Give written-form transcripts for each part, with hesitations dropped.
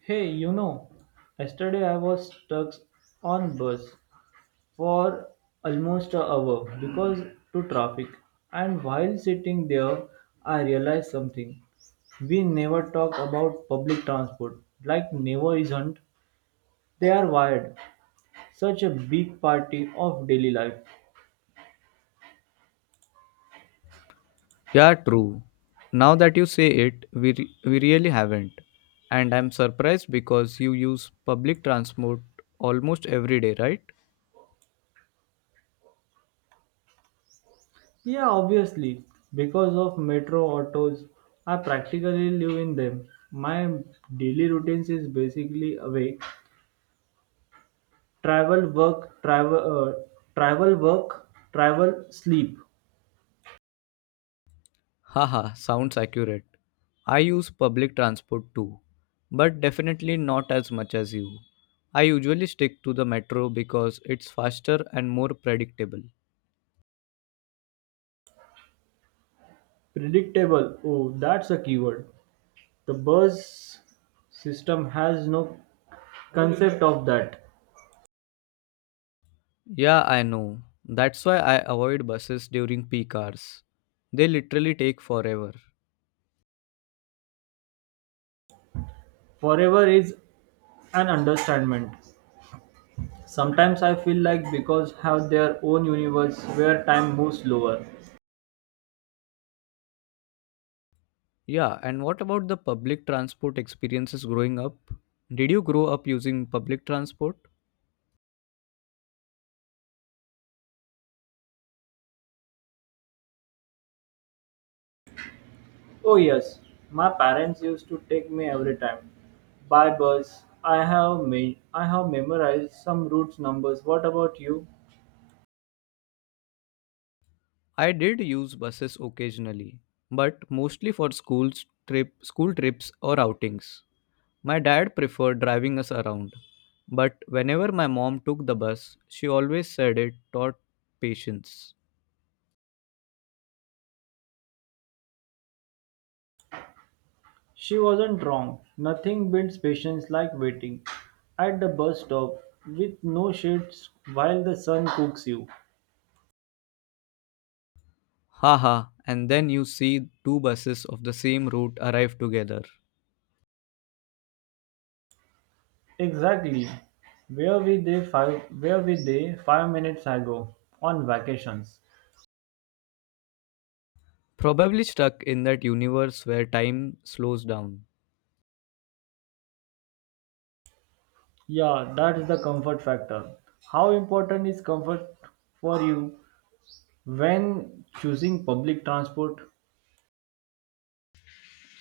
Hey, yesterday I was stuck on bus for almost an hour because to traffic. And while sitting there, I realized something. We never talk about public transport. Like never isn't. They are wired. Such a big party of daily life. Yeah, true. Now that you say it, we really haven't. And I'm surprised because you use public transport almost every day, right? Yeah, obviously. Because of metro autos, I practically live in them. My daily routines is basically awake travel, work, travel, travel, work, travel, sleep. Haha, sounds accurate. I use public transport too, but definitely not as much as you. I usually stick to the metro because it's faster and more predictable. Predictable. Oh, that's a keyword. The bus system has no concept of that. Yeah, I know. That's why I avoid buses during peak hours. They literally take forever. Forever is an understatement. Sometimes I feel like because have their own universe where time moves slower. Yeah, and what about the public transport experiences growing up? Did you grow up using public transport? Oh yes, my parents used to take me every time. By bus, I have memorized some routes numbers. What about you? I did use buses occasionally, but mostly for school trips or outings. My dad preferred driving us around, but whenever my mom took the bus, she always said it taught patience. She wasn't wrong. Nothing builds patience like waiting at the bus stop with no shades while the sun cooks you. Haha, and then you see two buses of the same route arrive together. Exactly. Where were they 5 minutes ago on vacations? Probably stuck in that universe where time slows down. Yeah, that is the comfort factor. How important is comfort for you when choosing public transport?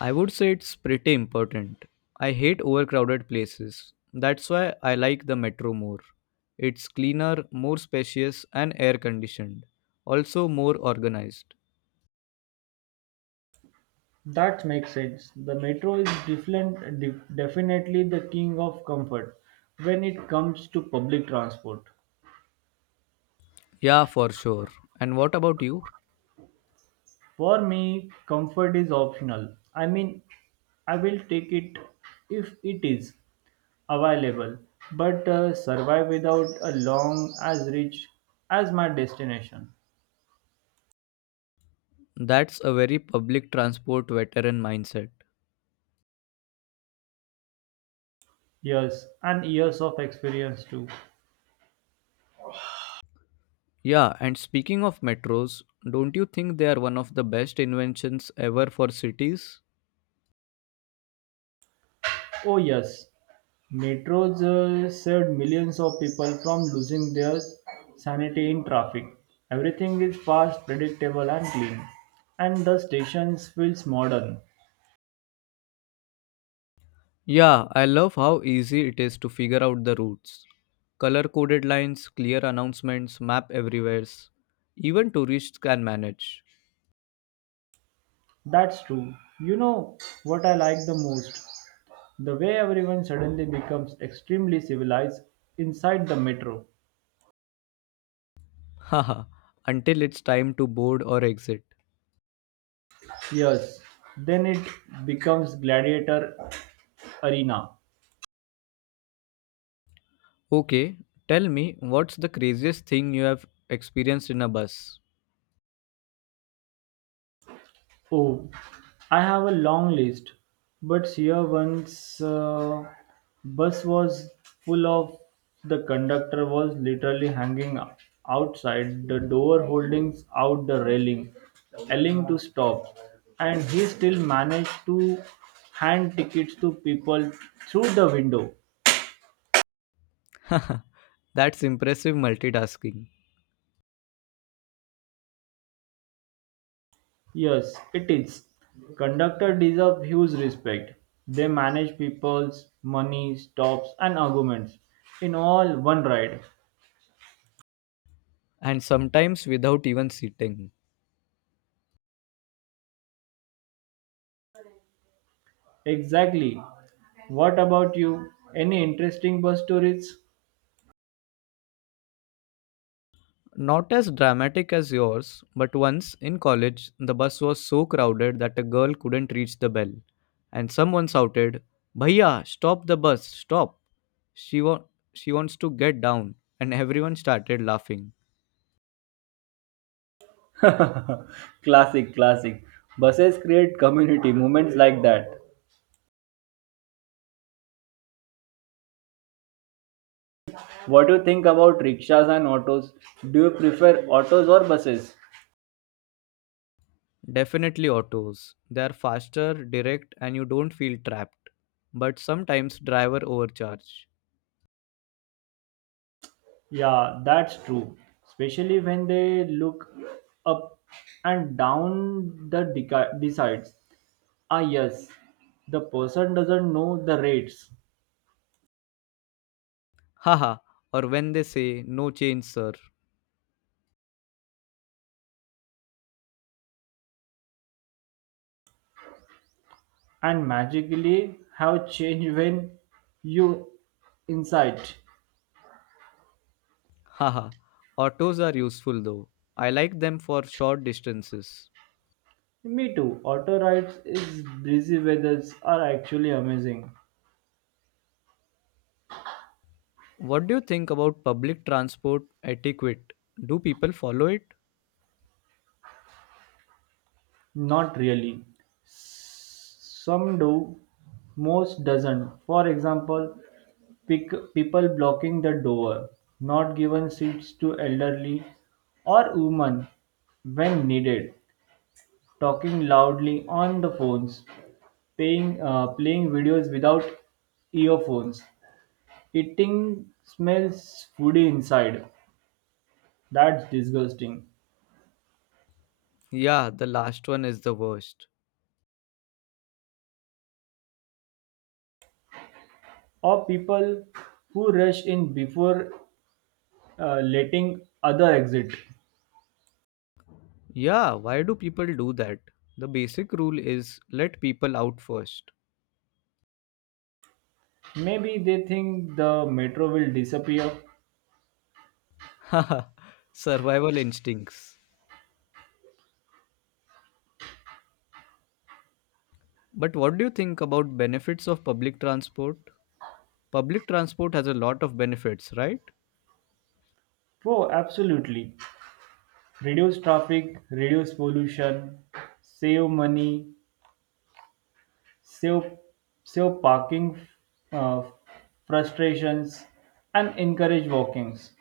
I would say it's pretty important. I hate overcrowded places. That's why I like the metro more. It's cleaner, more spacious, and air conditioned. Also, more organized. That makes sense. The metro is different, definitely the king of comfort when it comes to public transport. Yeah, for sure. And what about you? For me, comfort is optional. I mean, I will take it if it is available, but survive without a long as rich as my destination. That's a very public transport veteran mindset. Yes, and years of experience too. Yeah, and speaking of metros, don't you think they are one of the best inventions ever for cities? Oh, yes, metros saved millions of people from losing their sanity in traffic. Everything is fast, predictable, and clean, and the stations feels modern. Yeah, I love how easy it is to figure out the routes. Color coded lines, clear announcements, map everywhere. Even tourists can manage. That's true. You know what I like the most? The way everyone suddenly becomes extremely civilized inside the metro. Haha, until it's time to board or exit. Yes, then it becomes gladiator arena. Okay, tell me, what's the craziest thing you have experienced in a bus? Oh, I have a long list, but here once bus was full of the conductor was literally hanging outside the door holding out the railing, yelling to stop, and he still managed to hand tickets to people through the window. Haha, that's impressive multitasking. Yes, it is. Conductor deserve huge respect. They manage people's money, stops, and arguments in all one ride. And sometimes without even sitting. Exactly. What about you? Any interesting bus stories? Not as dramatic as yours, but once in college, the bus was so crowded that a girl couldn't reach the bell, and someone shouted, Bhaiya, stop the bus, stop. She, wa- she wants to get down, and everyone started laughing. Classic, classic. Buses create community moments like that. What do you think about rickshaws and autos? Do you prefer autos or buses? Definitely autos. They are faster, direct, and you don't feel trapped. But sometimes driver overcharge. Yeah, that's true. Especially when they look up and down the decides. Ah, yes, the person doesn't know the rates Haha, or when they say, No change, sir. and magically have changed when you insight. Haha, autos are useful though. I like them for short distances. Me too. Auto rides is breezy weathers are actually amazing. What do you think about public transport etiquette? Do people follow it? Not really. Some do, most doesn't. For example, people blocking the door, not given seats to elderly or women when needed, talking loudly on the phones, playing videos without earphones, eating smells foody inside. That's disgusting. Yeah, the last one is the worst. Or people who rush in before letting other exit. Yeah, why do people do that? The basic rule is let people out first. Maybe they think the metro will disappear. Haha, survival instincts. But what do you think about benefits of public transport? Public transport has a lot of benefits, right? Oh, absolutely. Reduce traffic, reduce pollution, save money, save, save parking uh, frustrations, and encourage walkings.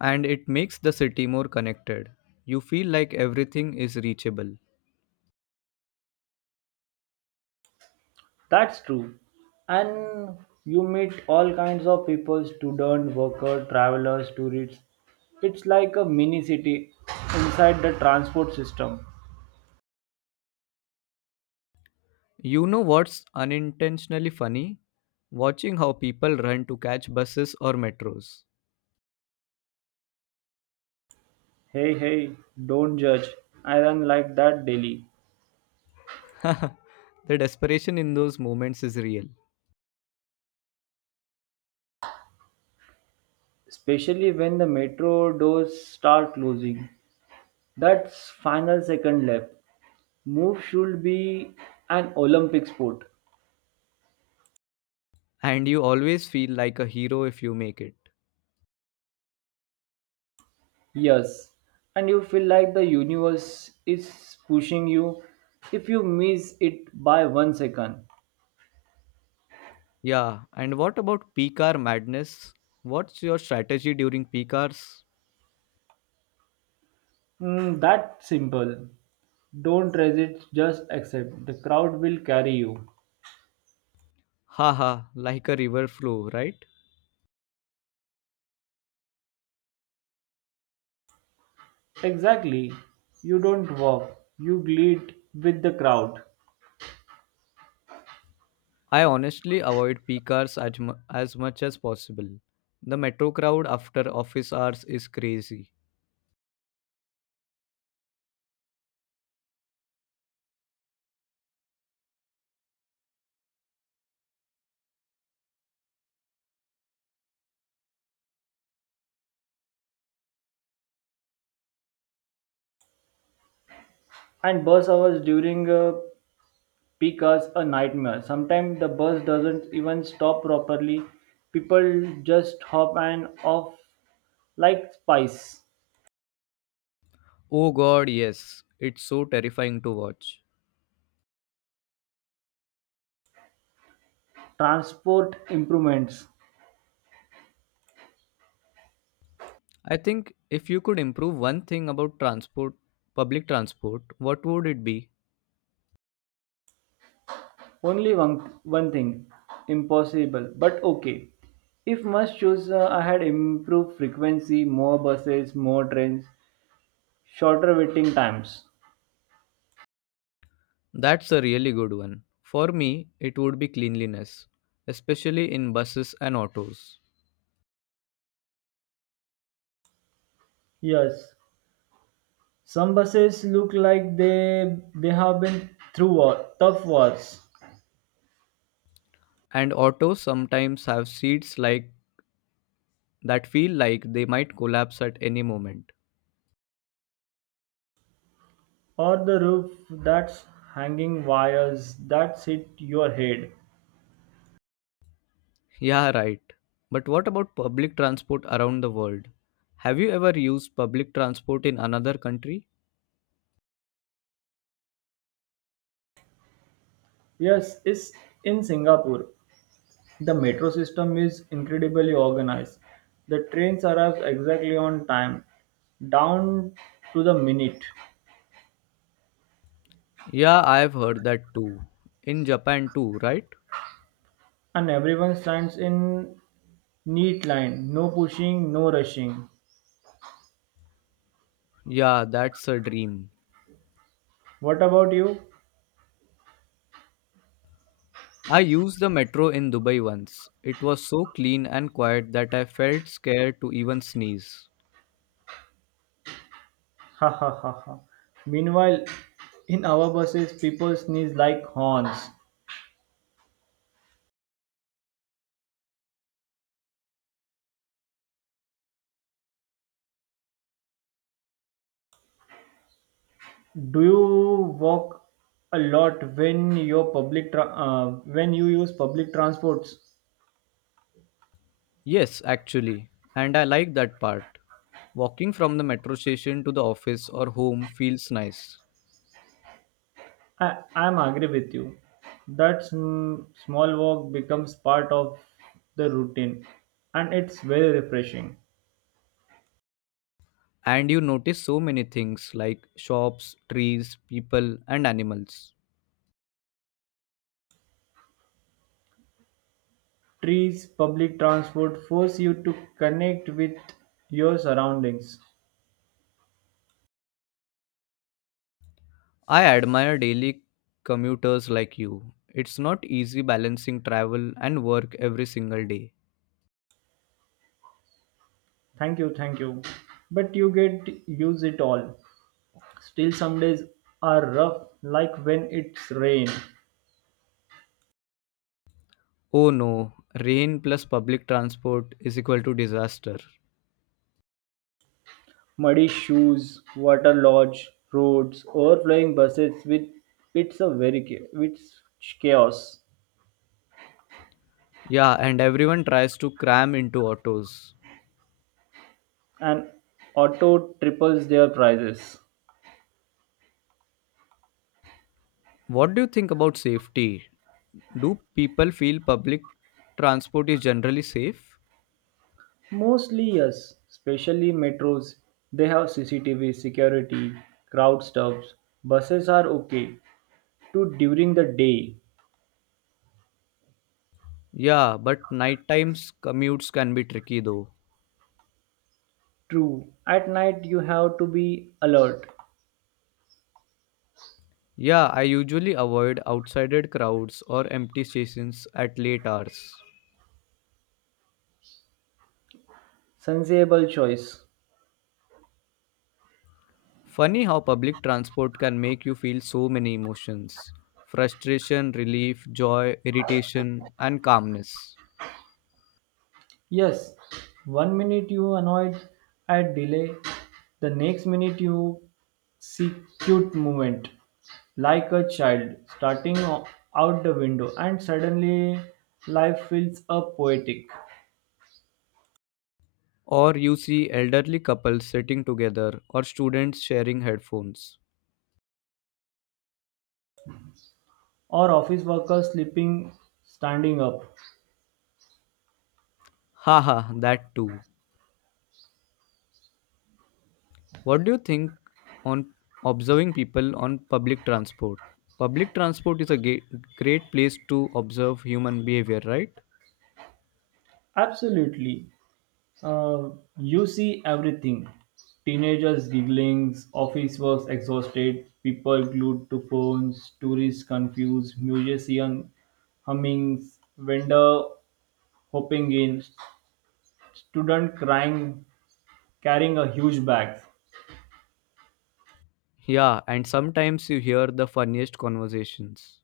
And it makes the city more connected. You feel like everything is reachable. That's true. And you meet all kinds of people student, worker, travelers, tourists. It's like a mini city inside the transport system. You know what's unintentionally funny? Watching how people run to catch buses or metros. Hey, hey, don't judge. I run like that daily, The desperation in those moments is real. especially when the metro doors start closing. That's final second left. Move should be an Olympic sport. And you always feel like a hero if you make it. Yes. And you feel like the universe is pushing you if you miss it by one second. Yeah, and what about peak hour madness? What's your strategy during peak hours? That simple. Don't resist, just accept. The crowd will carry you. Haha, like a river flow, right? Exactly. You don't walk, you bleed with the crowd. I honestly avoid peak hours as, as much as possible. The metro crowd after office hours is crazy. And bus hours during a peak hours a nightmare. Sometimes the bus doesn't even stop properly. People just hop and off like spice. Oh god, yes. It's so terrifying to watch. Transport improvements. I think if you could improve one thing about transport, public transport, what would it be? Only one thing impossible, but okay. If must choose, I had improved frequency, more buses, more trains, shorter waiting times. That's a really good one. For me, it would be cleanliness, especially in buses and autos. Yes, some buses look like they have been through war, tough wars. And autos sometimes have seats like that feel like they might collapse at any moment. Or the roof that's hanging wires that hit your head. Yeah, right. But what about public transport around the world? Have you ever used public transport in another country? Yes, it's in Singapore. The metro system is incredibly organized. The trains arrive exactly on time, down to the minute, Yeah, I've heard that too. In Japan too, right? and everyone stands in neat line. No pushing, no rushing. Yeah, that's a dream. What about you? I used the metro in Dubai once. It was so clean and quiet that I felt scared to even sneeze. Ha ha ha ha. Meanwhile, in our buses, people sneeze like horns. Do you walk a lot when when you use public transports? Yes, actually. And I like that part. Walking from the metro station to the office or home feels nice. I'm agree with you. That small walk becomes part of the routine, and it's very refreshing. And you notice so many things like shops, trees, people, and animals. Trees, public transport force you to connect with your surroundings. I admire daily commuters like you. It's not easy balancing travel and work every single day. Thank you, thank you. But you get use it all. Still, some days are rough, like when it's rain Oh no, rain plus public transport is equal to disaster. muddy shoes, water lodge, roads, overflowing buses with it's chaos. Yeah, and everyone tries to cram into autos. And auto triples their prices. What do you think about safety? Do people feel public transport is generally safe? Mostly yes, especially metros. They have CCTV security, crowd stops. Buses are okay to during the day. Yeah, but night times commutes can be tricky though. True, at night you have to be alert. Yeah, I usually avoid outside crowds or empty stations at late hours. Sensible choice. Funny how public transport can make you feel so many emotions: frustration, relief, joy, irritation, and calmness. Yes, one minute you annoyed at delay, the next minute you see cute movement like a child starting out the window, and suddenly life feels up poetic. Or you see elderly couples sitting together or students sharing headphones. Or office workers sleeping standing up. Haha, that too. What do you think on observing people on public transport? Public transport is a great place to observe human behavior, right? Absolutely, Uh, you see everything teenagers giggling, office works exhausted, people glued to phones, tourists confused, musician humming, vendor hopping in, student crying, carrying a huge bag. Yeah, and sometimes you hear the funniest conversations.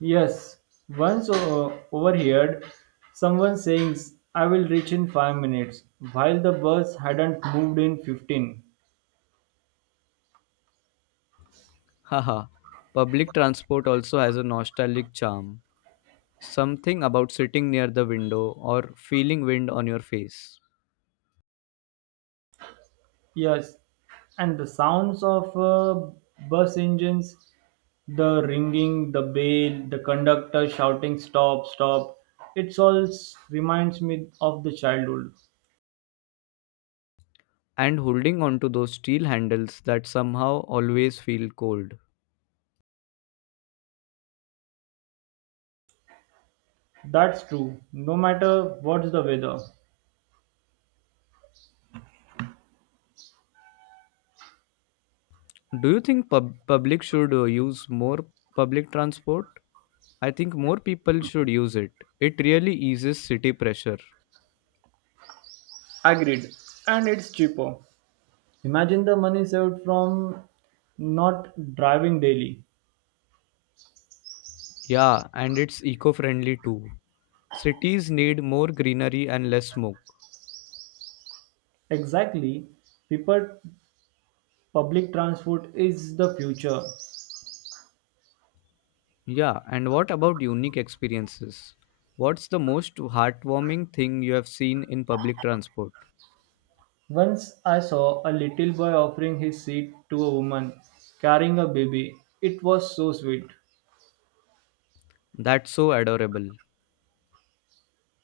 Yes, once overheard someone saying, I will reach in 5 minutes, while the bus hadn't moved in 15. Haha, public transport also has a nostalgic charm. Something about sitting near the window or feeling wind on your face, Yes, and the sounds of bus engines, the ringing, the bell, the conductor shouting stop, stop. It all reminds me of the childhood. and holding onto those steel handles that somehow always feel cold. That's true. No matter what's the weather. Do you think public should use more public transport? I think more people should use it. It really eases city pressure. Agreed. And it's cheaper. Imagine the money saved from not driving daily. Yeah, and it's eco friendly too. Cities need more greenery and less smoke. Exactly. People public transport is the future. Yeah, and what about unique experiences? What's the most heartwarming thing you have seen in public transport? Once I saw a little boy offering his seat to a woman carrying a baby. It was so sweet. That's so adorable.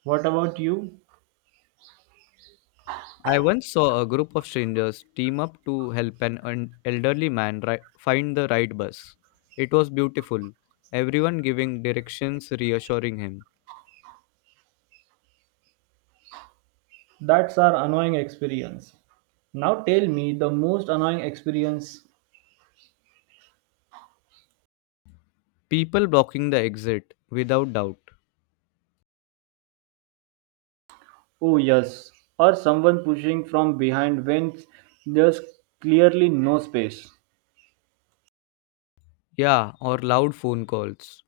What about you? I once saw a group of strangers team up to help an elderly man find the right bus. It was beautiful, everyone giving directions, reassuring him. That's our annoying experience. Now tell me the most annoying experience. People blocking the exit, without doubt. Oh, yes. Or someone pushing from behind when there's clearly no space. Yeah, or loud phone calls.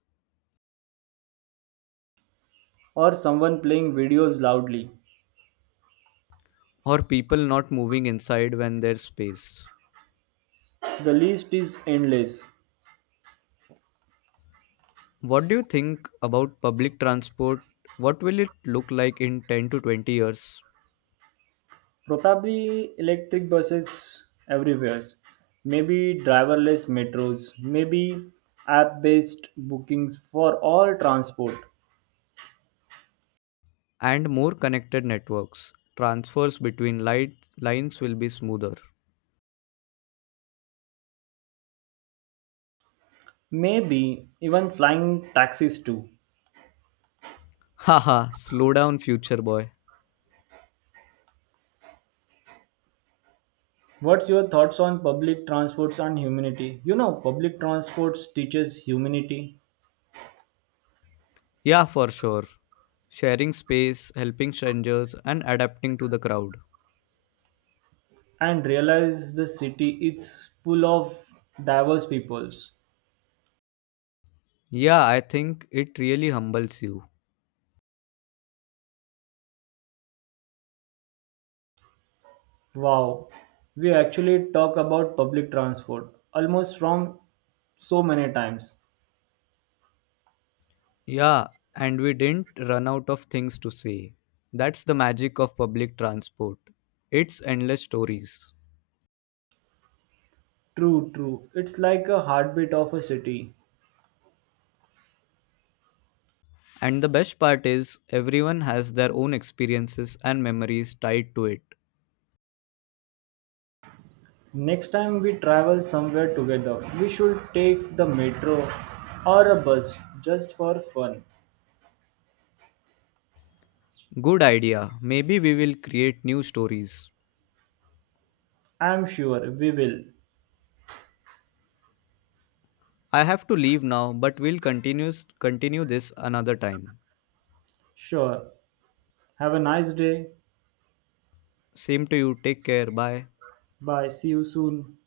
Or someone playing videos loudly. Or people not moving inside when there's space. The list is endless. What do you think about public transport? What will it look like in 10 to 20 years? Probably electric buses everywhere. Maybe driverless metros. Maybe app based bookings for all transport. And more connected networks. Transfers between light lines will be smoother. Maybe even flying taxis too. Haha, slow down, future boy. What's your thoughts on public transports and humanity? Public transports teaches humanity Yeah, for sure. Sharing space, helping strangers, and adapting to the crowd. and realize the city it's full of diverse peoples. Yeah, I think it really humbles you. Wow, we actually talk about public transport almost from so many times Yeah, and we didn't run out of things to say. That's the magic of public transport. It's endless stories. True, true. It's like a heartbeat of a city. And the best part is, everyone has their own experiences and memories tied to it. Next time we travel somewhere together, we should take the metro or a bus just for fun. Good idea. Maybe we will create new stories. I'm sure we will. I have to leave now, but we'll continue this another time. Sure. Have a nice day. Same to you. Take care. Bye. Bye. See you soon.